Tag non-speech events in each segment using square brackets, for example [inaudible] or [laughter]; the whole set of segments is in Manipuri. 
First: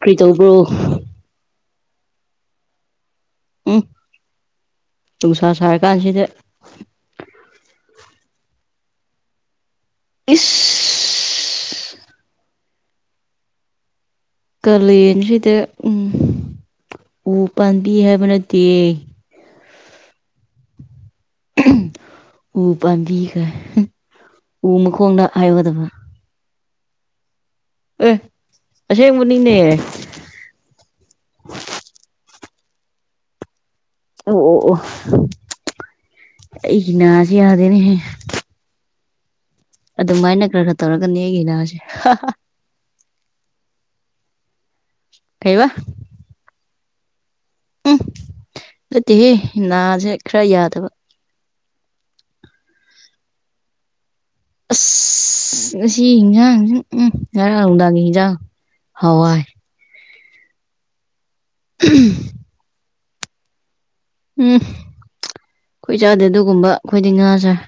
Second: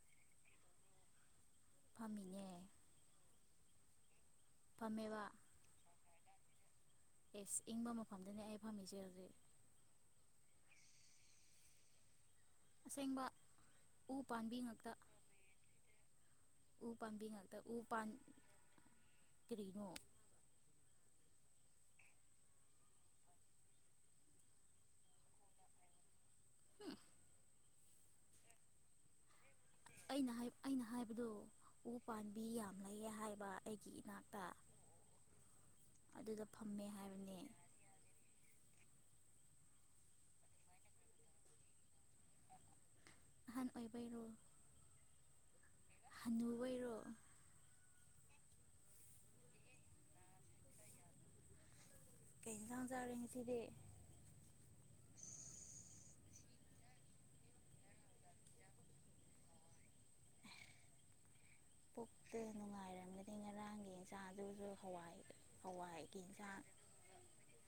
ꯀꯔꯤ ꯇꯧꯕ꯭ꯔꯣ ꯐꯝꯃꯤꯌꯦ ꯎꯝ ꯅꯨꯡꯁꯥ ꯁꯔꯀꯥꯟꯁꯤꯗ ꯐꯝꯗꯅꯦ ꯑꯩ ꯐꯝꯃꯤꯖꯦꯦ ꯏꯁꯁ ꯑꯁꯦꯡꯕ ꯎ ꯄꯥꯝꯕꯤ ꯉꯥꯛꯇ ꯀꯥꯂꯦꯟꯁꯤꯗ ꯎꯝ ꯄꯥꯝꯕꯤ ꯎ ꯉꯥꯛꯇ ꯄꯥꯝꯕꯤ ꯍꯥꯏꯕ ꯅꯠꯇꯦ ꯀ꯭ꯔꯤꯅꯣ ꯎ ꯄꯥꯝꯕꯤ ꯎ ꯃꯈꯣꯡꯗ ꯍꯥꯏꯒꯗꯕ ꯑꯦ ꯑꯁꯦꯡꯕꯅꯤꯅꯦ ꯑꯩꯅ ꯃꯤ ꯌꯥꯝ ꯂꯩꯌꯦ ꯍꯥꯏꯕ ꯑꯩꯒꯤ ꯏꯅꯥꯛꯇ ꯑꯣ ꯑꯗꯨꯗ ꯐꯝꯃꯦ ꯑꯩꯒꯤ ꯅꯥꯁꯤ ꯍꯥꯏꯕꯅꯦ ꯌꯥꯗꯦꯅꯦ ꯑꯗꯨꯃꯥꯏꯅ ꯈꯔ ꯈꯔ ꯇꯧꯔꯒꯅꯤ ꯑꯩꯒꯤ ꯅꯥꯁꯦ ꯍꯥꯍꯥ ꯑꯍꯟ ꯑꯣꯏꯕꯩꯔꯣ [unintelligible] ꯀꯩꯕ ꯍꯟꯅꯨꯕꯩꯔꯣ ꯅꯇꯦꯍꯦ ꯅꯥꯁꯦ ꯈꯔ ꯌꯥꯗꯕ ꯀꯩ ꯏꯟꯁꯥꯡ ꯆꯥꯔꯦ ꯉꯁꯤꯗꯤ ꯑꯁ ꯑꯁꯤ ꯌꯦꯟꯖꯥꯡꯁꯤ ꯎꯝ ꯉꯔꯥꯡ ꯅꯨꯡꯗꯥꯡꯒꯤ ꯏꯟꯁꯥꯡ ꯍꯋꯥꯏ ꯄꯨꯛꯇ ꯎꯝ ꯅꯨꯡꯉꯥꯏꯔꯝꯒꯅꯤ ꯉꯔꯥꯡꯒꯤ ꯌꯦꯟꯁꯥꯡ ꯎꯝ ꯑꯗꯨꯁꯨ ꯍꯋꯥꯏ ꯑꯩꯈꯣꯏ ꯍꯋꯥꯏꯒꯤ ꯆꯥꯗꯦ ꯌꯦꯟꯁꯥꯡ ꯑꯗꯨꯒꯨꯝꯕ ꯑꯩꯈꯣꯏꯗꯤ ꯉꯥꯥ ꯆꯥꯏ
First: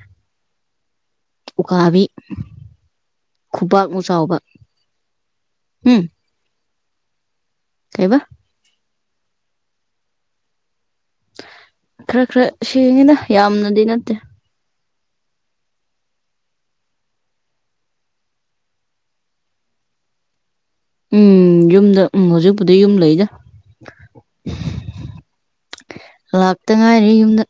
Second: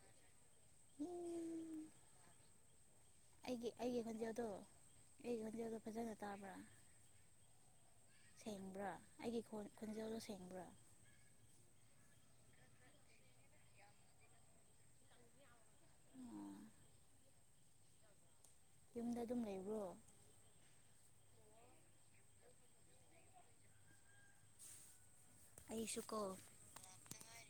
ꯎ ꯎꯀꯥꯕꯤ ꯑꯩꯒꯤ ꯑꯩꯒꯤ ꯈꯨꯕꯥꯛꯃꯨꯛ ꯆꯥꯎꯕ ꯈꯣꯟꯖꯦꯜꯗꯣ ꯑꯩꯒꯤ ꯈꯣꯟꯖꯦꯜꯗꯣ ꯎꯝ ꯐꯖꯅ ꯇꯥꯕ꯭ꯔꯥ ꯀꯩꯕ ꯁꯦꯝꯕ꯭ꯔꯥ ꯑꯩꯒꯤ ꯈꯣꯟꯖꯦꯜꯗꯣ ꯁꯦꯡꯕ꯭ꯔꯥ ꯈꯔ ꯈꯔ ꯁꯦꯡꯉꯤꯗ ꯌꯥꯝꯅꯗꯤ ꯅꯠꯇꯦ ꯑꯣ ꯌꯨꯝꯗ ꯑꯗꯨꯝ ꯂꯩꯕ꯭ꯔꯣ ꯎꯝ ꯌꯨꯝꯗ ꯎꯝ ꯍꯧꯖꯤꯛꯄꯨꯗꯤ ꯌꯨꯝꯗ ꯂꯩꯗꯥ ꯑꯩꯁꯨ ꯀꯣ ꯂꯥꯛꯇ ꯉꯥꯏꯔꯤ ꯌꯨꯝꯗ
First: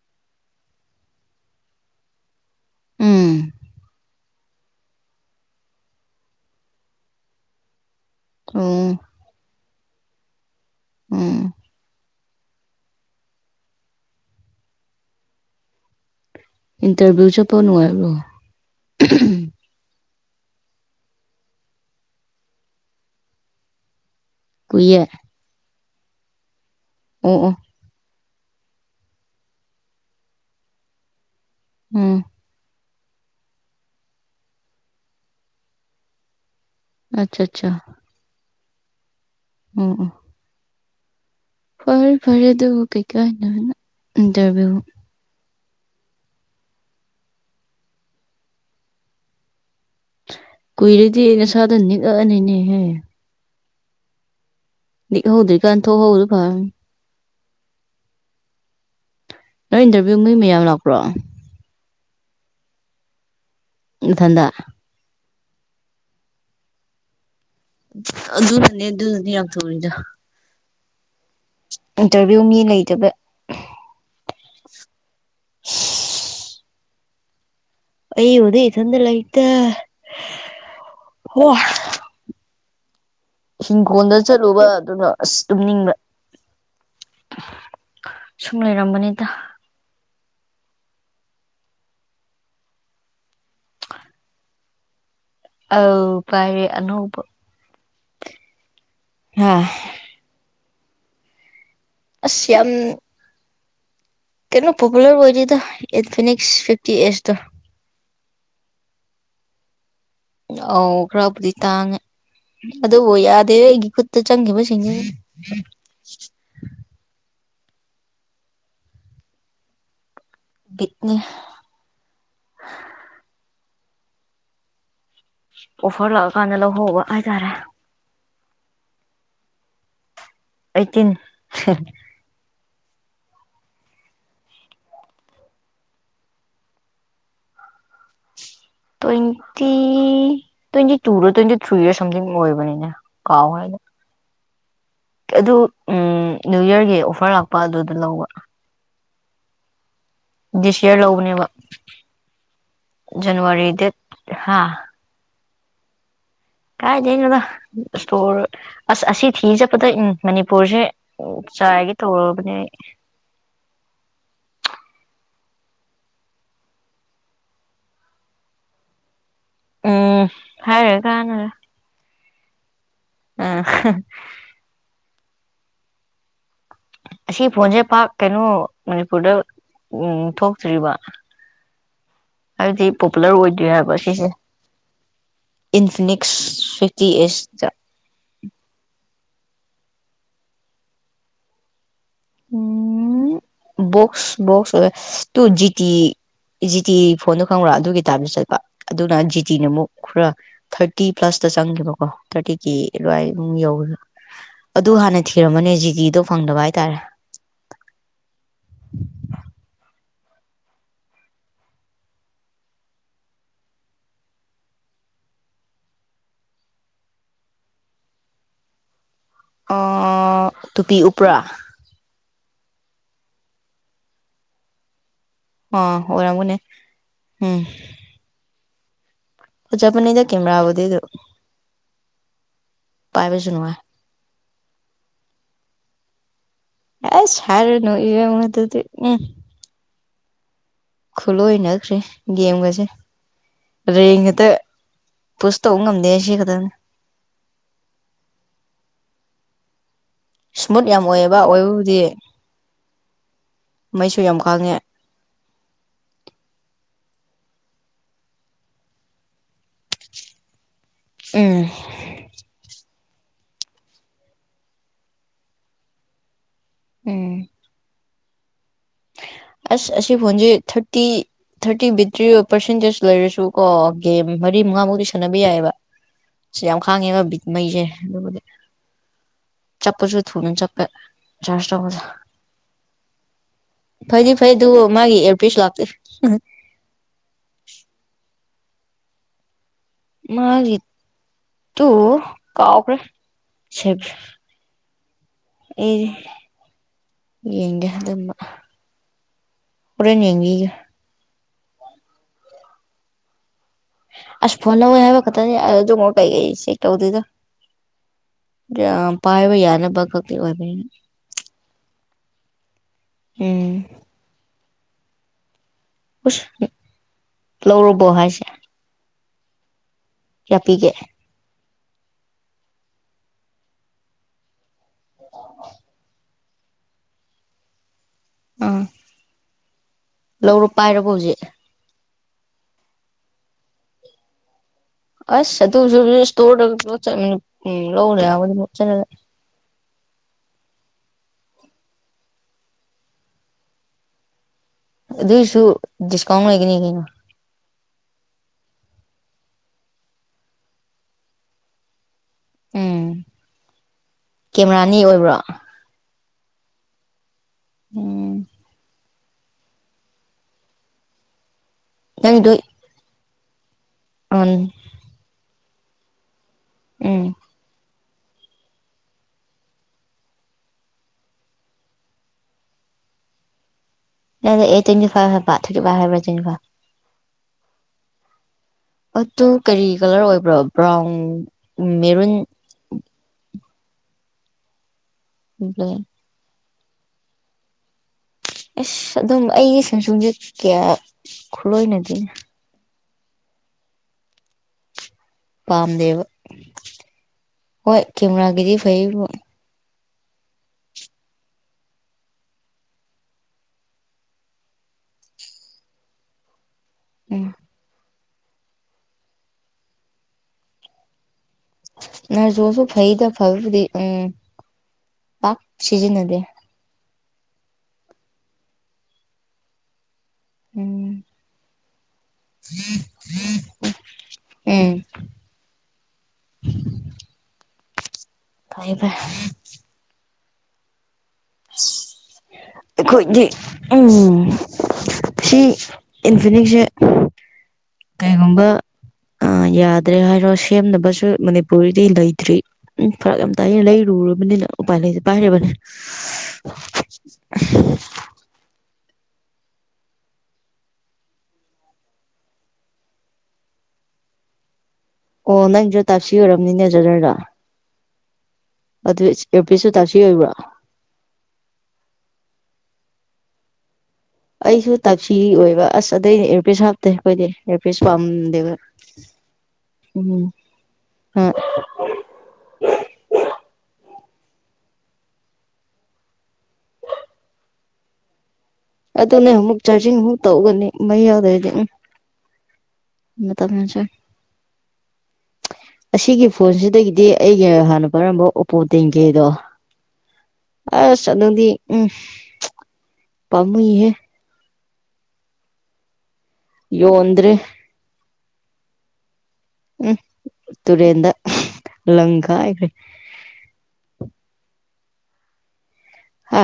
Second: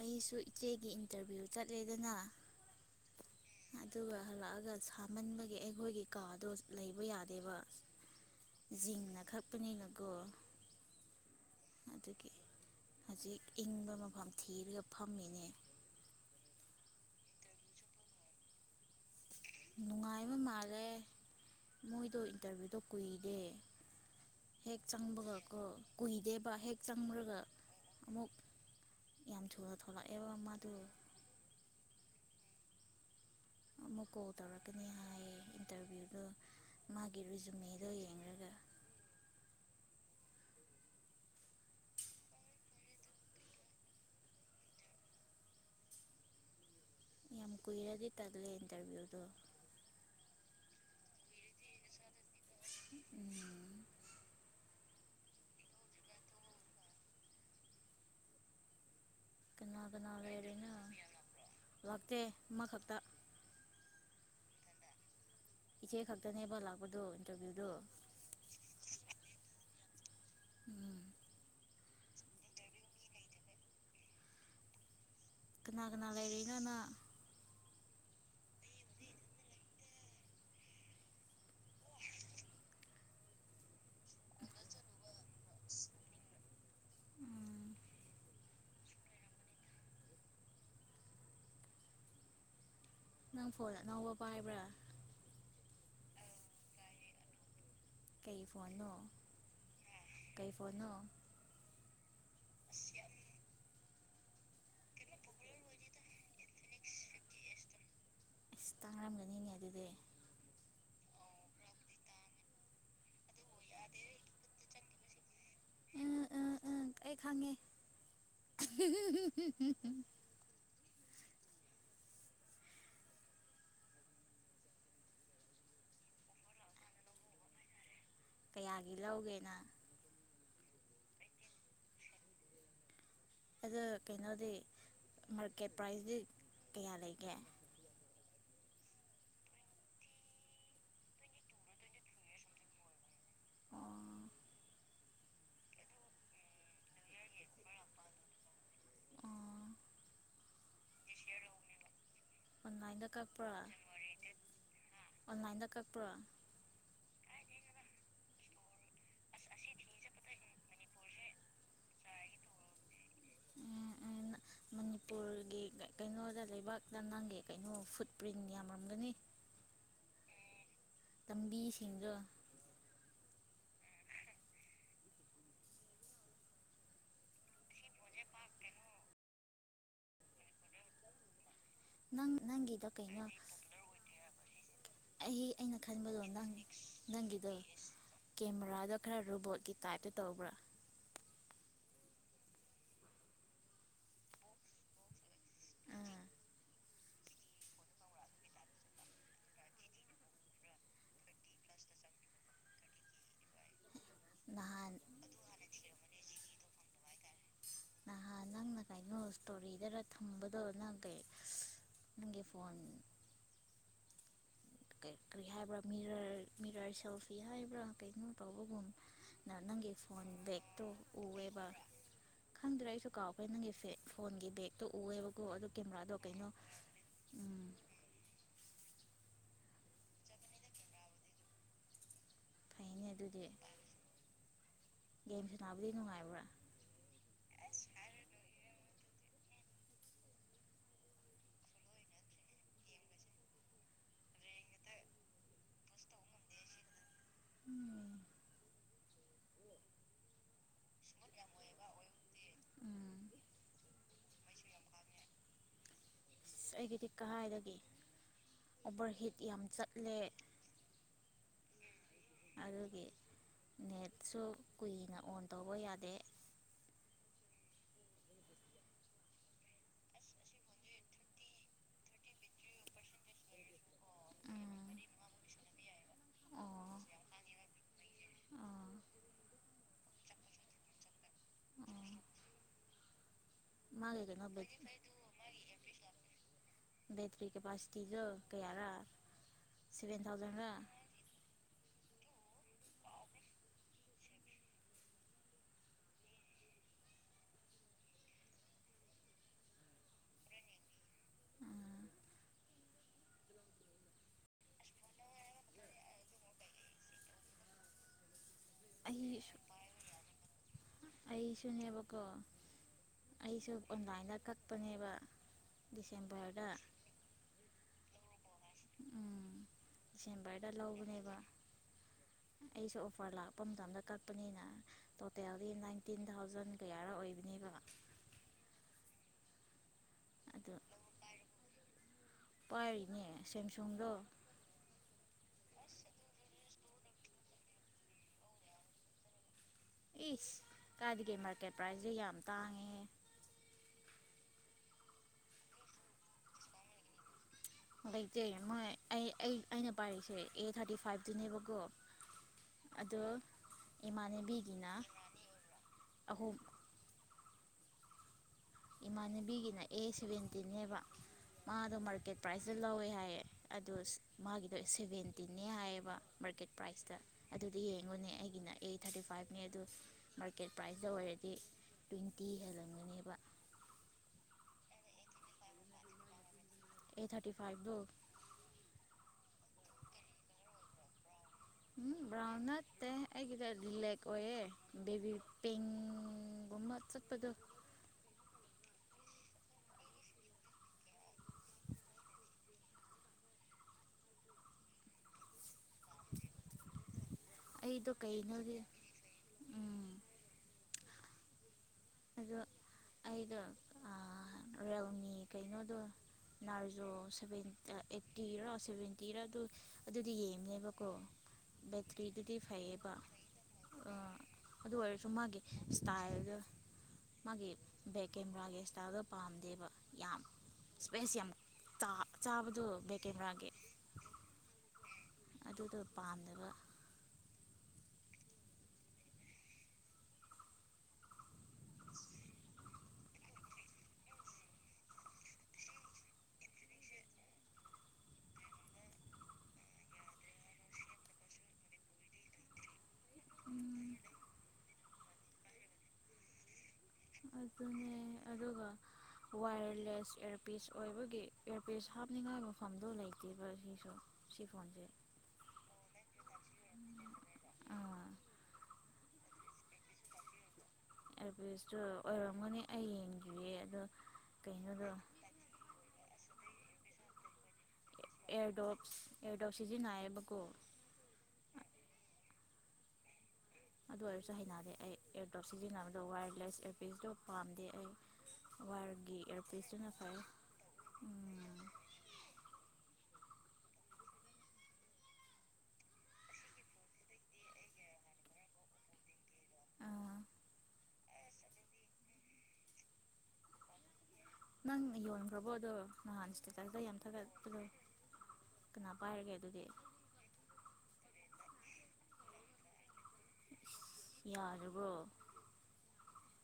ꯑꯩꯁꯨ ꯏꯆꯦꯒꯤ ꯏꯟꯇꯔꯚꯤꯌꯨ ꯆꯠꯂꯦꯗꯅ ꯎꯝ ꯑꯗꯨꯒ ꯍꯜꯂꯛꯑꯒ ꯁꯥꯃꯟꯕꯒꯤ ꯑꯩꯈꯣꯏꯒꯤ ꯀꯥꯗꯣ ꯂꯩꯕ ꯌꯥꯗꯦꯕ ꯑꯣ ꯖꯤꯟꯒꯥ ꯈꯛ ꯃꯤꯅꯀꯣ ꯎꯝ ꯑꯗꯨꯒꯤ ꯍꯧꯖꯤꯛ ꯏꯪꯕ ꯃꯐꯝ ꯊꯤꯔꯒ ꯐꯝꯃꯤꯅꯦ ꯏꯟꯇꯔꯚ꯭ꯨ ꯆꯠꯄ ꯅꯨꯪꯉꯥꯏꯕꯔꯣ ꯅꯨꯡꯉꯥꯏꯕ ꯃꯥꯜꯂꯦ ꯃꯣꯏꯗꯣ ꯏꯟꯇꯔꯚꯤꯌꯨꯗꯣ ꯀꯨꯏꯔꯦ ꯍꯦꯛ ꯀꯨꯏꯌꯦ ꯆꯪꯕꯥꯒꯀ ꯀꯨꯏꯗꯦꯕꯥ ꯍꯦꯛ ꯆꯪꯉꯨꯔꯒꯥ ꯑꯣ ꯑꯣ ꯑꯃꯨꯛ ꯌꯥꯝ ꯊꯨꯅ ꯊꯣꯛꯂꯛꯑꯦꯕ ꯃꯥꯗꯨ ꯎꯝ ꯑꯃꯨꯛ ꯀꯣꯜ ꯇꯧꯔꯛꯀꯅꯤ ꯍꯥꯏꯌꯦ ꯏꯟꯇꯔꯚꯤꯌꯨꯗꯣ ꯃꯥꯒꯤ ꯑꯠꯆꯥ ꯑꯠꯆꯥ ꯔꯨꯖꯨꯃꯤꯗꯣ ꯌꯦꯡꯂꯒꯥ ꯎꯝ ꯎꯝ ꯐꯔꯦ ꯐꯔꯦ ꯑꯗꯨ ꯀꯩꯀꯩꯏ ꯏꯟꯇꯔꯚꯤꯌꯨ ꯌꯥꯝ ꯀꯨꯏꯔꯗꯤ ꯇꯜꯂꯦ ꯏꯟꯇꯔꯚ꯭ꯌꯨꯗꯣ ꯀꯨꯏꯔ꯭ꯗꯤ ꯅꯥꯁꯥꯗꯨ ꯅꯤꯛ ꯑꯥꯅꯤꯅꯦ ꯍꯦ ꯎꯝ ꯅꯤꯀꯍꯧꯗꯔ꯭ꯤ ꯀꯥꯟ ꯊꯣꯛ ꯍꯧꯕꯅꯥ ꯐꯔꯥꯅꯤ ꯀꯅꯥ ꯅꯣꯏ ꯀꯅꯥ ꯏꯟꯇꯔꯚꯤꯌꯨ ꯃꯤ ꯃꯌꯥꯝ ꯂꯩꯔꯤꯅꯣ ꯂꯥꯛꯄ꯭ꯔꯣ ꯂꯥꯛꯇꯦ ꯑꯃꯈꯛꯇ ꯏ ꯃꯊꯟꯇ ꯏꯆꯦ ꯈꯛꯇꯅꯦꯕ ꯂꯥꯛꯄꯗꯨ ꯏꯟꯇꯦꯔꯤꯕꯤ ꯑꯗꯨ ꯅꯥꯅꯦ ꯑꯗꯨꯅꯥꯅꯦ ꯌꯥꯝ ꯊꯨꯔꯤꯗꯣ ꯎꯝ ꯏꯟꯇꯔꯚꯤꯌꯨ ꯃꯤ ꯂꯩꯇꯕꯩ ꯀꯅꯥ ꯀꯅꯥ ꯂꯩꯔꯤꯅꯣ ꯅꯪ ꯑꯩꯕꯨꯗꯩ ꯏꯊꯟꯇ ꯂꯩꯗ ꯍꯣꯏ ꯏꯤꯡꯈꯣꯜꯗ ꯆꯠꯂꯨꯕ ꯑꯗꯨꯒꯥ ꯑꯁ ꯇꯨꯝꯅꯤꯡꯕ ꯎꯝ ꯁꯨꯝ ꯂꯩꯔꯝꯕꯅꯤꯗ ꯅꯪ ꯐꯣꯟ ꯑꯅꯧꯕ ꯄꯥꯏꯕ꯭ꯔꯥ ꯑ ꯐꯥꯏꯌꯦ ꯑꯅꯧꯕ ꯀꯩ ꯐꯣꯟꯅꯣ ꯍꯥ ꯀꯩ ꯐ ꯐꯅ ꯑꯁ ꯌꯥꯝ ꯀꯩꯅꯣ ꯄꯣꯄꯨꯂꯔ ꯑꯣꯏꯔꯤꯗ ꯏꯟꯐꯅꯤꯛꯁ ꯐꯤꯐꯇꯤ ꯑꯦꯖꯇ ꯑꯁ ꯇꯥꯡꯅꯔꯝꯒꯅꯤꯅꯦ ꯑꯗꯨꯗꯤ ꯑꯧ ꯈꯔꯕꯨꯗꯤ ꯇꯥꯡꯉꯦ ꯑꯗꯨꯕꯨ ꯌꯥꯗꯦ ꯑꯩꯒꯤ ꯈꯨꯠꯇ ꯆꯪꯈꯤꯕꯁꯤꯡꯁ ꯎꯝ ꯎꯝ ꯎꯝ ꯑꯩ ꯈꯪꯉꯦ ꯑꯍꯨꯡꯍꯨꯡꯍꯨꯡ ꯏꯠꯅꯦ ꯑꯣꯐꯔ ꯂꯥꯛꯑꯀꯥꯟꯗ ꯂꯧꯍꯧꯕ ꯍꯥꯏꯇꯥꯔꯦ ꯀꯌꯥꯒꯤ ꯂꯧꯒꯦꯅ ꯑꯩꯇꯤꯟ ꯍ ꯑꯗꯣ ꯀꯩꯅꯣꯗꯤ ꯃꯥꯔꯀꯦꯠ ꯄ꯭ꯔꯥꯏꯖꯗꯤ ꯀꯌꯥ ꯂꯩꯒꯦ ꯇ꯭ꯋꯦꯟꯇꯤ ꯇ꯭ꯋꯦꯟꯇꯤ ꯇꯨꯗ ꯇ꯭ꯋꯦꯟꯇꯤ ꯊ꯭ꯔꯤꯗ ꯁꯝꯊꯤꯡ ꯑꯣꯏꯕꯅꯤꯅꯦ ꯀꯥꯎ ꯍꯥꯏꯅ ꯑꯣ ꯑꯗꯨ ꯎ ꯅ꯭ꯌꯨ ꯌꯔꯒꯤ ꯑꯣꯐꯔ ꯂꯥꯛꯄ ꯑꯗꯨꯗ ꯂꯧꯕ ꯑꯣ ꯗꯤꯁ ꯌꯔ ꯂꯧꯕꯅꯦꯕ ꯑꯣꯟꯂꯥꯏꯟꯗ ꯀꯛꯄ꯭ꯔꯥ ꯖꯅꯋꯥꯔꯤ ꯗꯦꯠ ꯍꯥ ꯑꯣꯟꯂꯥꯏꯟꯗ ꯀꯛꯄ꯭ꯔꯣ ꯀꯥꯏꯗꯩꯅꯣꯗ ꯑꯁ ꯑꯁꯤ ꯊꯤ ꯆꯠꯄꯗ ꯎꯝ ꯃꯅꯤꯄꯨꯔꯁꯦ ꯆꯥꯏꯒꯤ ꯇꯧꯔꯕꯅꯦ ꯃꯅꯤꯄꯨꯔꯒꯤ ꯀꯩꯅꯣꯗ ꯂꯩꯕꯥꯛꯇ ꯅꯪꯒꯤ ꯀꯩꯅꯣ ꯐꯨꯠ ꯄ꯭ꯔꯤꯟ ꯌꯥꯝꯔꯝꯒꯅꯤ ꯎꯝ ꯍꯥꯏꯌꯦ ꯀꯅꯒ ꯂꯝꯕꯤꯁꯤꯡꯗꯣ ꯑ ꯑꯁꯤ ꯐꯣꯟꯁꯦ ꯄꯥꯛ ꯀꯩꯅꯣ ꯃꯅꯤꯄꯨꯔꯗ ꯎꯝ ꯊꯣꯛꯇ꯭ꯔꯤꯕ ꯅꯪ ꯅꯪꯒꯤꯗ ꯍꯥꯏꯕꯗꯤ ꯀꯩꯅꯣ ꯄꯣꯄꯨꯂꯔ ꯑꯣꯏꯗ꯭ꯔꯤ ꯍꯥꯏꯕ ꯁꯤꯁꯦ ꯑꯩ ꯑꯩꯅ ꯈꯟꯕꯗꯣ ꯏꯟꯐꯤꯅꯤꯛꯁ ꯅꯪ ꯐꯤꯐꯇꯤ ꯅꯪꯒꯤꯗꯣ ꯑꯦꯁꯇ ꯀꯦꯃꯦꯔꯥꯗ ꯈꯔ ꯔꯣꯕꯣꯠꯀꯤ ꯇꯥꯏꯞꯇ ꯇꯧꯕ꯭ꯔꯥ ꯎꯝ ꯕꯣꯛꯁ ꯕꯣꯛꯁ ꯑꯣꯏ ꯇꯨ ꯖꯤꯇꯤ ꯖꯤꯇꯤ ꯐꯣꯟꯗꯣ ꯈꯪꯕ꯭ꯔꯥ ꯑꯗꯨꯒꯤ ꯇꯥꯏꯞꯇ ꯆꯠꯄ ꯑꯗꯨꯅ ꯖꯤꯇꯤꯅ ꯑꯃꯨꯛ ꯈꯔ ꯊꯥꯔꯇꯤ ꯄ꯭ꯂꯁꯇ ꯆꯪꯈꯤꯕꯀꯣ ꯊꯥꯔꯇꯤ ꯀ ꯂꯃꯨꯛ ꯌꯧ ꯅꯍꯥꯟ ꯑꯗꯨ ꯍꯥꯟꯅ ꯊꯤꯔꯝꯃꯅꯦ ꯍꯧꯖꯤꯗꯤ ꯑꯗꯨ ꯐꯪꯗꯕ ꯍꯥꯏꯇꯥꯔꯦ ꯅꯍꯥꯟ ꯅꯪꯅ ꯀꯩꯅꯣ ꯏꯁꯇꯣꯔꯤꯗ ꯊꯝꯕꯗꯣ ꯅꯪ ꯀꯩ ꯅꯪꯒꯤ ꯐꯣꯟ ꯀꯔꯤ ꯍꯥꯏꯕ꯭ꯔ ꯃꯤꯔꯔ ꯁꯦꯜꯐꯤ ꯍꯥꯏꯕ꯭ꯔꯥ ꯀꯩꯒꯨꯝ ꯇꯧꯕꯒꯨꯝ ꯅ ꯅꯪꯒꯤ ꯐꯣꯟ ꯑꯥ ꯕꯦꯛꯇꯣ ꯇꯨꯄꯤ ꯎꯞꯄ꯭ꯔꯥ ꯎꯦꯕ ꯈꯪꯗ꯭ꯔꯦ ꯑꯩꯁꯨ ꯀꯥꯎꯈꯦ ꯅꯪꯒꯤꯁꯦ ꯐꯣꯟꯒꯤ ꯕꯦꯛꯇꯣ ꯎꯑꯦꯕ ꯀꯣ ꯑꯗꯨ ꯑꯥ ꯀꯦꯃꯦꯔꯥꯗꯣ ꯀꯩꯅꯣ ꯑꯣꯏꯔꯝꯒꯅꯤ ꯎꯝ ꯄꯖꯄꯅꯤꯗ ꯀꯦꯃꯦ꯭ꯔꯥꯕꯗꯗꯨ ꯐꯩꯅꯦ ꯑꯗꯨꯗꯤ ꯒꯦꯝ ꯁꯥꯅ ꯗꯤ ꯅꯨꯡꯉꯥꯏꯕ꯭ꯔꯥ ꯑꯁ ꯍꯥꯢꯔꯅꯨ ꯏꯕꯦꯝꯃ ꯑꯗꯨꯗꯤ ꯎꯝ ꯈꯨꯠꯂꯣꯏꯅꯈ꯭ꯔꯦ ꯒꯦꯝꯒꯁꯦ ꯔꯦꯡ ꯈꯛꯇ ꯄꯨꯁ ꯇꯧꯕ ꯉꯝꯗꯦ ꯁꯤ ꯈꯛꯇꯪꯅꯦ ꯎꯝ ꯏꯁꯃꯨꯠ ꯌꯥꯝ ꯑꯣꯏꯑꯕ ꯑꯣꯏꯕꯕꯨꯗꯤ ꯎꯝ ꯃꯩꯁꯨ ꯌꯥꯝ ꯈꯥꯡꯉꯦ ꯑꯁ ꯑꯩꯒꯤꯗꯤ ꯀꯥꯏꯗꯒꯤ ꯑꯣꯚꯔꯍꯤꯠ ꯌꯥꯝ ꯆꯠꯂꯦ ꯎꯝ ꯑꯗꯨꯒꯤ ꯅꯦꯠꯁꯨ ꯀꯨꯏꯅ ꯑꯣꯟ ꯇꯧꯕ ꯌꯥꯗꯦ ꯎꯝ ꯑꯁ ꯑꯁꯤ ꯐꯣꯟꯁꯦ ꯊꯔꯇꯤ ꯊꯔꯇꯤ ꯕꯦꯠꯇ꯭ꯔꯤ ꯄꯥꯔꯁꯦꯟꯇꯦꯖ ꯂꯩꯔꯁꯨꯀꯣ ꯒꯦꯝ ꯃꯔꯤ ꯎꯝ ꯃꯉꯥꯃꯨꯛꯇꯤ ꯁꯥꯟꯅꯕ ꯌꯥꯏꯑꯦꯕ ꯁꯤ ꯌꯥꯝ ꯑꯣ ꯈꯥꯡꯉꯦꯕ ꯃꯩꯁꯦ ꯑꯗꯨꯕꯨꯗꯤ ꯑꯣ ꯆꯠꯄꯁꯨ ꯊꯨꯅ ꯆꯠꯄ ꯆꯥꯔꯖ ꯇꯧꯕꯗ ꯑꯣ ꯃꯥꯒꯤ ꯐꯩꯗꯤ ꯀꯩꯅꯣ ꯐꯩ ꯕꯦꯠ ꯑꯗꯨꯕꯨ ꯃꯥꯒꯤ ꯏꯌꯥꯔꯄꯤꯁ ꯂꯥꯛꯇꯦ ꯕꯦꯇ꯭ꯔꯤ ꯀꯦꯄꯥꯁꯤꯇꯤꯗꯣ ꯀꯌꯥꯔꯥ ꯁꯚꯦꯟ ꯊꯥꯎꯖꯟꯔꯥ ꯃꯥꯒꯤ ꯇꯨ ꯀꯥꯎꯈ꯭ꯔꯦ [inaudible] ꯑꯦ ꯌꯦꯡꯒ ꯍꯣꯔꯦꯟ ꯌꯦꯡꯕꯤꯒꯦ ꯑꯁ ꯐꯣꯟ ꯂꯧꯋꯦ ꯍꯥꯏꯕ ꯈꯠꯇꯅꯤ ꯑ ꯑꯗꯨꯒꯨꯝꯕ ꯀꯩ ꯆꯦꯛ ꯇꯧꯗꯦꯗꯥ ꯑꯩ ꯄꯥꯏꯕ ꯌꯥꯅꯕ ꯈꯛꯀꯤ ꯑꯣꯏꯕ ꯀꯣ ꯑꯩꯁꯨ ꯑꯣꯟꯅꯥꯏꯟꯗ ꯀꯛ ꯄꯅꯦꯕ ꯗꯤꯁꯦꯝꯕꯔꯗ ꯕꯣꯍꯥꯏꯁꯦ ꯗꯤꯁꯦꯝꯚꯔꯗ ꯄꯤꯒꯦ ꯂꯧꯕꯅꯦꯕ ꯑꯩꯁꯨ ꯑꯣꯐꯔ ꯂꯥꯛꯄ ꯃꯇꯝꯗ ꯀꯛꯄꯅꯤꯅ ꯇꯣꯇꯦꯜꯗꯤ ꯅꯥꯏꯟꯇꯤꯟ ꯊꯥꯎꯖꯟ ꯀꯌꯥꯔ ꯑꯣꯏꯕꯅꯦꯕ ꯑꯥ ꯂꯧꯔꯣ ꯑꯗꯨ ꯄꯥꯏꯔꯕꯣ ꯍꯧꯖꯤꯛ ꯄꯥꯏꯔꯤꯅꯦ ꯁꯦꯝꯁꯨꯡꯗꯣ ꯑꯁ ꯑꯗꯨꯁꯨ ꯏꯁꯇꯣꯔꯗ [unintelligible] ꯏꯁ ꯀꯥꯏꯗꯒꯤ ꯃꯥꯔꯀꯦꯠ ꯄ꯭ꯔꯥꯏꯖꯁꯦ ꯌꯥꯝ ꯇꯥꯡꯉꯦꯍꯦ ꯑꯗꯨꯏꯁꯨ ꯗꯤꯁꯀꯥꯎꯟ ꯂꯩꯒꯅꯤ ꯀꯩꯅꯣ ꯂꯩꯇꯦ ꯃꯣꯏ ꯑꯩ ꯑꯩ ꯑꯩꯅ ꯄꯥꯏꯔꯤꯁꯦ ꯑꯦ ꯊꯥꯔꯇꯤ ꯐꯥꯏꯚꯇꯨꯅꯦꯕꯀꯣ ꯎꯝ ꯑꯗꯣ ꯀꯦꯃꯦꯔꯥ ꯏꯃꯥꯟꯕꯤꯒꯤꯅ ꯑꯅꯤ ꯑꯣꯏꯕ꯭ꯔꯣ ꯑꯍꯨꯝ ꯎꯝ ꯏꯃꯥꯟꯅꯕꯤꯒꯤꯅ ꯑꯦ ꯁꯚꯦꯟꯇꯤꯟꯅꯦꯕ ꯃꯥꯗꯣ ꯃꯥꯔꯀꯦꯠ ꯅꯪꯒꯤꯗꯣ ꯄ꯭ꯔꯥꯏꯖꯇ ꯂꯧꯋꯦ ꯍꯥꯏꯌꯦ ꯑꯗ ꯎꯝ ꯃꯥꯒꯤꯗꯣ ꯁꯦꯚꯦꯟꯇꯤ ꯅꯤ ꯍꯥꯏꯌꯦꯕ ꯃꯥꯔꯀꯦꯠ ꯄ꯭ꯔꯥꯏꯁꯇ ꯎꯝ ꯑꯗꯨꯗꯤ ꯅꯦ ꯑꯩꯒꯤꯅ ꯑꯦ ꯊꯥꯔꯇꯤ ꯐꯥꯏꯚꯅꯦ ꯑꯗꯨ ꯃꯥꯔꯀꯦꯠ ꯄ꯭ꯔꯥꯏꯖꯇ ꯑꯣꯏꯔꯗꯤ ꯇ꯭ꯋꯦꯟꯇꯤ ꯍꯦꯜꯂꯝꯟꯒꯅꯦꯕ ꯑꯦ ꯇ꯭ꯋꯦꯟꯇꯤ ꯐꯥꯏꯚ ꯍꯥꯏꯕ ꯊꯔꯇꯤ ꯐꯥꯏꯞ ꯍꯥꯏꯕ꯭ꯔ ꯇ꯭ꯋꯦꯟꯤ ꯐꯥꯏꯚ ꯑꯦ ꯊꯥꯔꯇꯤ ꯐꯥꯏꯚ ꯗꯣ ꯑꯇꯣ ꯀꯔꯤ ꯀꯂꯔ ꯑꯣꯏꯕ꯭ꯔꯣ ꯕ꯭ꯔꯥꯎꯟ ꯎ ꯃꯔꯨꯝ ꯑꯩꯒꯤꯗꯔꯤ ꯂꯦꯛ ꯑꯣꯏꯌꯦꯦ ꯕꯤꯕꯤ ꯄꯤꯡ ꯕ꯭ꯂꯦꯛ ꯃ ꯆꯠꯄꯗꯣ ꯑꯁ ꯑꯗꯨꯝ ꯑꯩꯒꯤ ꯁꯨꯡ ꯁꯨꯡꯁꯦ ꯀꯌꯥ ꯈꯨꯠꯂꯣꯏꯅꯗꯣꯏꯅ ꯄꯥꯝꯗꯦꯕ ꯍꯣꯏ ꯑꯩꯗꯣ ꯀꯦꯃꯦꯔꯥꯒꯤꯗꯤ ꯀꯩꯅꯣꯗꯤ ꯐꯩ ꯎꯝ ꯑꯗꯣ ꯑꯩꯗꯣ ꯔꯥꯎꯅꯤ ꯀꯩꯅꯣꯗꯣ ꯅꯔꯖꯣ ꯎꯝ ꯁꯚꯦꯟꯇ ꯑꯩꯠꯇꯤꯔꯣ ꯁꯚꯦꯟꯇꯤꯔ ꯑꯗꯨ ꯑꯗꯨꯗꯤ ꯌꯦꯡꯅꯦꯕꯀꯣ ꯕꯦꯇ꯭ꯔꯤꯗꯨꯗꯤ ꯅꯔꯖꯣꯁꯨ ꯐꯩꯌꯦꯕ ꯐꯩꯗ ꯐꯕꯕꯨꯗꯤ ꯑ ꯎꯝ ꯑꯗꯨ ꯑꯣꯏꯔꯁꯨ ꯄꯥꯛ ꯃꯥꯒꯤ ꯁꯤꯖꯤꯟꯅꯗꯦ ꯏꯁꯇꯥꯏꯜꯗ ꯃꯥꯒꯤ ꯕꯦꯛ ꯀꯦꯃꯦꯔꯥꯒꯤ ꯏꯁꯇꯥꯏꯜꯗꯣ ꯄꯥꯝꯗꯦꯕ ꯌꯥ ꯎꯝ ꯁꯄꯦꯁ ꯇ ꯆꯕꯗꯨ ꯀꯦꯗ꯭ꯔ ꯍꯥꯏꯒꯦ [unintelligible] ꯑꯗꯨꯗꯣ ꯄꯥꯝꯗꯕ ꯐꯥꯏꯕ ꯑꯩꯈꯣꯏꯗꯤ ꯎꯝ ꯁꯤ ꯏꯟꯐꯤꯅꯤꯛꯁꯦ ꯀꯩꯒꯨꯝꯕ ꯌꯥꯗ꯭ꯔꯦ ꯍꯥꯏꯔꯣ ꯁꯦꯝꯅꯕꯁꯨ ꯃꯅꯤꯄꯨꯔꯔꯤꯗꯤ ꯂꯩꯇ꯭ꯔꯤ ꯎꯝ ꯐꯔꯛ ꯌꯥꯝ ꯇꯥꯏ ꯂꯩꯔꯨꯔꯕꯅꯤꯅ ꯎꯄꯥꯏ ꯂꯩꯁꯦ ꯄꯥꯏꯔꯤꯕꯅꯤ [unintelligible] ꯑꯗꯨꯅꯦ ꯑꯗꯨꯒ ꯋꯥ ꯋꯥꯌꯔꯂꯦꯁ ꯏꯌꯥꯔꯄꯤꯤꯁ ꯑꯣꯏꯕꯒꯤ ꯏꯌꯥꯔꯄꯤꯁ ꯍꯥꯞꯅꯤꯡꯉꯥꯏ ꯃꯐꯝꯗꯣ ꯂꯩꯇꯦꯕ ꯁꯤꯁꯨ ꯁꯤ ꯐꯣꯟꯁꯦ ꯑꯣ ꯅꯪꯁꯨ ꯇꯥꯁꯤ ꯑꯣꯏꯔꯕꯅꯤꯅꯦꯖꯔꯔ ꯑꯗꯨ ꯑꯦ ꯄꯔꯤꯁꯨ ꯇꯥꯁꯤ ꯑꯣꯏꯕ꯭ꯔꯥ ꯇ ꯑꯣꯏꯔꯝꯒꯅꯦ ꯑꯩ ꯌꯦꯡꯈꯤꯌꯦ ꯑꯗꯣ ꯑꯩꯁꯨ ꯀꯩꯅꯣꯗꯣ ꯇꯞꯁꯤ ꯑꯣꯏꯕ ꯑꯁ ꯑꯗꯩ ꯄꯩꯁꯥꯗꯦ ꯀꯣꯏꯔꯦ ꯑꯦ ꯄ ꯁꯋꯥꯝꯗꯕ ꯑꯦꯌꯔꯗꯣꯞꯁ ꯑꯦꯌꯔꯗꯣꯞ ꯎꯝ ꯁꯤꯖꯤꯟꯅꯩꯌꯦꯕꯀꯣ ꯑ ꯑꯗꯨ ꯑꯣꯏꯔꯁꯨ ꯍꯩꯅꯗꯦ ꯑꯩ ꯏꯌꯥꯔꯇꯣꯠ ꯁꯤꯖꯤꯟꯅꯕꯗ ꯋꯥꯌꯔꯂꯦꯁ ꯏꯌꯥꯔꯄꯤꯠꯁꯤꯁꯨ ꯄꯥꯝꯗꯦ ꯑꯩ ꯋꯥꯌꯔꯒꯤ ꯑꯗꯨꯅꯦ ꯑꯃꯨꯛ ꯑꯦꯌꯔꯄꯤꯁꯇꯨꯅ ꯆꯥꯔꯖꯤꯡ ꯐꯩ ꯑꯃꯨꯛ ꯇꯧꯒꯅꯤ ꯃꯩ ꯌꯥꯎꯗ꯭ꯔꯗꯤ ꯎꯝ ꯑꯁꯤꯒꯤ ꯐꯣꯟꯁꯤꯗꯒꯤꯗꯤ ꯑꯩꯒꯤ ꯍꯥꯟꯅ ꯄꯥꯏꯔꯝꯕ ꯑꯣꯞꯄꯣ ꯇꯦꯡꯒꯦꯗꯣ ꯑꯥ ꯑꯁ ꯑꯗꯨꯪꯗꯤ ꯎꯝ ꯄꯃꯨꯍꯦ ꯅꯪ ꯌꯣꯟ ꯑꯣꯏ꯭ꯔꯔꯕꯣ ꯑꯗꯨ ꯅꯅꯥꯅꯤꯁꯤꯂꯀꯖꯥꯏ ꯑ ꯑꯃ ꯊ ꯌꯣꯟꯗ꯭ꯔꯦ ꯑꯗꯨꯂꯣꯏ ꯀꯅꯥ ꯄꯥꯏꯔꯒꯦꯦ ꯎꯝ ꯇꯨꯔꯤꯦꯟꯗ ꯂꯪꯀ ꯑꯩꯈ ꯌꯥꯔꯕꯨꯣ ꯍꯥ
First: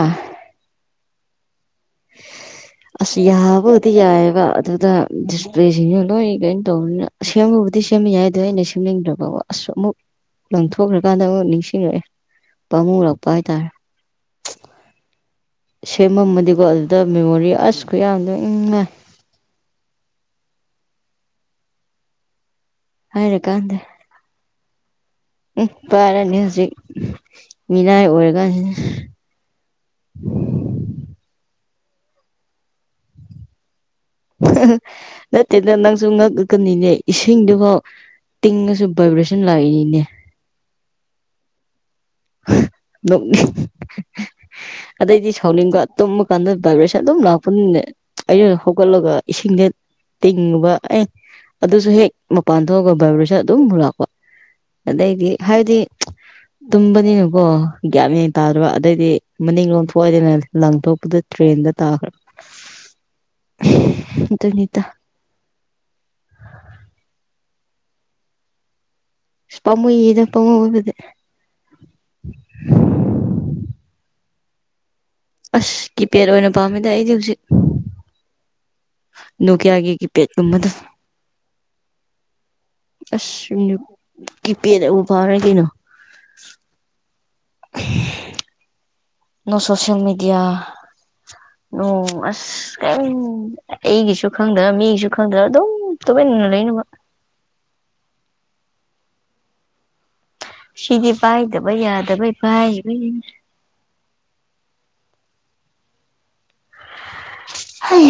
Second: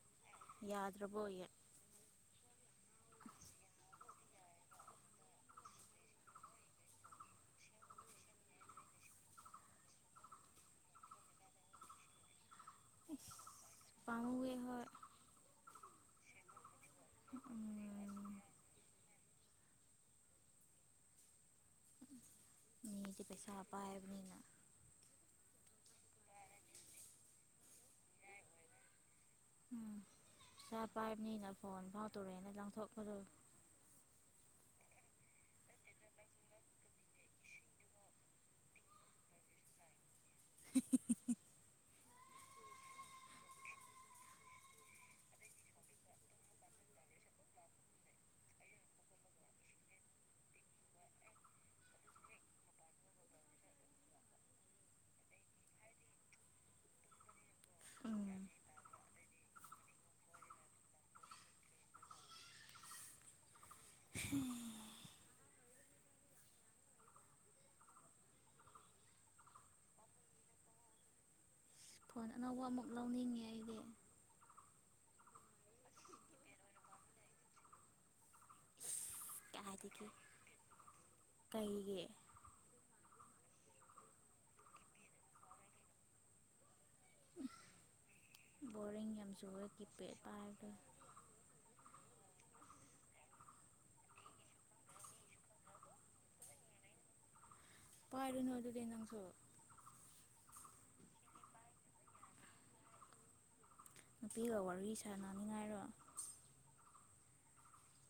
ꯌꯥꯗ ꯗ꯭ꯔꯕꫭ ꯌꯦ ꯑꯁ ꯌꯥꯕꯕꯨꯗꯤ ꯌꯥꯏꯑꯕ ꯑꯗꯨꯗ ꯗꯤꯁꯄ꯭ꯂꯦꯁꯤꯡꯗꯨ ꯂꯣꯏ ꯀꯩꯅꯣ ꯇꯧꯕꯅꯤꯅ ꯁꯦꯝꯕꯕꯨꯗꯤ ꯁꯦꯝꯕ ꯌꯥꯏ ꯑꯗꯣ ꯑꯩꯅ ꯁꯦꯝꯅꯤꯡꯗ꯭ꯔꯕ ꯑꯁ ꯑꯃꯨꯛ ꯂꯪꯊꯣꯛꯈ꯭ꯔꯀꯥꯟꯗ ꯑꯃꯨꯛ ꯅꯤꯡꯁꯤꯡꯔꯛꯑꯦ ꯄꯥꯝꯃꯨꯔꯛꯄ ꯍꯥꯏꯇꯥꯔꯦ ꯄꯥꯝꯃꯨꯋꯦ ꯍꯣꯏ ꯁꯦꯝ ꯃꯃ ꯃꯗꯤꯒꯣ ꯗ ꯃꯦꯃꯣꯔꯤ ꯑꯁ ꯎꯝ ꯈꯨꯌꯥꯝꯗꫭ ꯏꯃꯥꯏ ꯃꯤꯗꯤ ꯄꯩꯁꯥ ꯍꯥꯏꯔꯀꯥꯟꯗ ꯄꯥꯏꯕꯅꯤꯅ ꯎꯝ ꯄꯥꯏꯔꯅꯤ ꯍꯧꯖꯤꯛ ꯃꯤꯅꯥꯏ ꯑꯣꯏꯔꯀꯥꯟꯁꯤꯗ ꯎꯝ ꯄꯩꯁꯥ ꯄꯥꯏꯕꯅꯤꯅ ꯐꯣꯟ ꯐꯥꯎ ꯇꯣꯔꯑꯦꯅ ꯂꯪꯊꯣꯛꯄꯗꯨ ꯅꯠꯇꯦꯗ ꯅꯪꯁꯨ ꯉꯛꯀꯅꯤꯅꯦ ꯏꯁꯤꯡꯗꯨꯐꯥꯎ ꯇꯤꯡꯉꯁꯨ ꯚꯥꯏꯕ꯭ꯔꯦꯁꯟ ꯂꯥꯛꯏꯅꯤꯅꯦ [inaudible] ꯅꫭꯛꯅꯤꯡ ꯑꯗꯩꯗꯤ ꯁꯥꯎꯅꯤꯡꯕ ꯇꯨꯝꯃ ꯀꯥꯟꯗ ꯚꯥꯏꯕ꯭ꯔꯦꯁꯟ ꯑꯗꯨꯝ ꯂꯥꯛꯄꯅꯤꯅꯅꯦ ꯑꯩꯅ ꯍꯧꯒꯠꯂꯒ ꯏꯁꯤꯡꯗ ꯍꯦꯛ ꯇꯤꯡꯉꯨꯕ ꯑꯦ ꯑꯗꯨꯁꯨ ꯍꯦꯛ ꯃꯄꯥꯟ ꯊꯣꯛꯑꯒ ꯚꯥꯏꯕ꯭ꯔꯦꯁꯟ ꯑꯗꯨꯝ ꯂꯥꯛꯄ ꯑꯗꯩꯗꯤ ꯍꯥꯏꯗꯤ ꯇꯨꯡꯗꯅꯤꯅꯀꯣ ꯒ꯭ꯌꯥꯟ ꯎꯝ ꯃꯦꯟ ꯇꯥꯗꯕ ꯑꯗꯩꯗꯤ ꯃꯅꯤꯡ ꯂꯣꯝ ꯊꯣꯛꯑꯩꯗꯅ ꯂꯪꯊꯣꯛꯄꯗ ꯇ꯭ꯔꯦꯟꯗ ꯇꯥꯈ꯭ꯔ ꯑꯗꯨꯅꯤꯇꯥ ꯄꯃꯨꯏꯌꯦꯗ ꯄꯥꯃꯨꯕꯗꯤ ꯐꯣꯟ ꯑꯅꯧꯕ ꯑꯃꯨꯛ ꯂꯧꯅꯤꯡꯉꯦ ꯑꯩꯗꯤ ꯑꯁ ꯀꯤꯄꯦꯗ ꯑꯣꯏꯅ ꯄꯥꯝꯃꯦꯗ ꯑꯩꯗꯤ ꯍꯧꯖꯤꯛ ꯀꯥꯏꯗꯒꯤ ꯅꫭꯀꯤꯌꯥꯒꯤ ꯀꯤꯄꯦꯗ ꯀꯨꯝꯕꯗꯨ ꯀꯩꯒꯤ ꯑꯁ ꯃꯤ ꯀꯤꯄꯦꯗ ꯅꯕꯨ ꯐꯘ꯭ꯔꯦ ꯀꯩꯅꯣ ꯕꯣꯔꯤꯡ ꯌꯥꯝ [inaudible] ꯅꫭ ꯆꯨꯔꯦ ꯁꯣꯁꯜ ꯀꯤꯄꯦꯗ ꯃꯦꯗꯤꯌꯥ ꯄꯥꯏꯕꯗꯣ ꯅꫭ ꯀꯩꯝ ꯑꯩꯒꯤꯁꯨ ꯈꯪꯗ ꯃꯤꯒꯤꯁꯨ ꯈꯪꯗ ꯑꯗꯨꯝ ꯇꯨꯃꯤꯟꯅ ꯂꯩꯅꯕ ꯄꯥꯏꯔꯅ ꯑꯗꯨꯗꯤ ꯅꯪꯁꯨ ꯁꯤꯗꯤ ꯄꯥꯏꯗꯕ ꯌꯥꯗꯕꯩ ꯄꯥꯏꯔꯤꯃꯤꯅꯤ ꯅꯨꯄꯤꯒ ꯋꯥꯔꯤ ꯁꯥꯟꯅ ꯅꯤꯉꯥꯏꯔꯣ ꯍꯩ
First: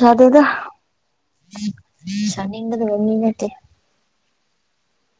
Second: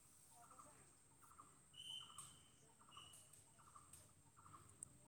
ꯁꯥꯗꯦꯗ ꯁꯅꯤꯒꯗꯕ ꯃꯤ ꯅꯠꯇꯦ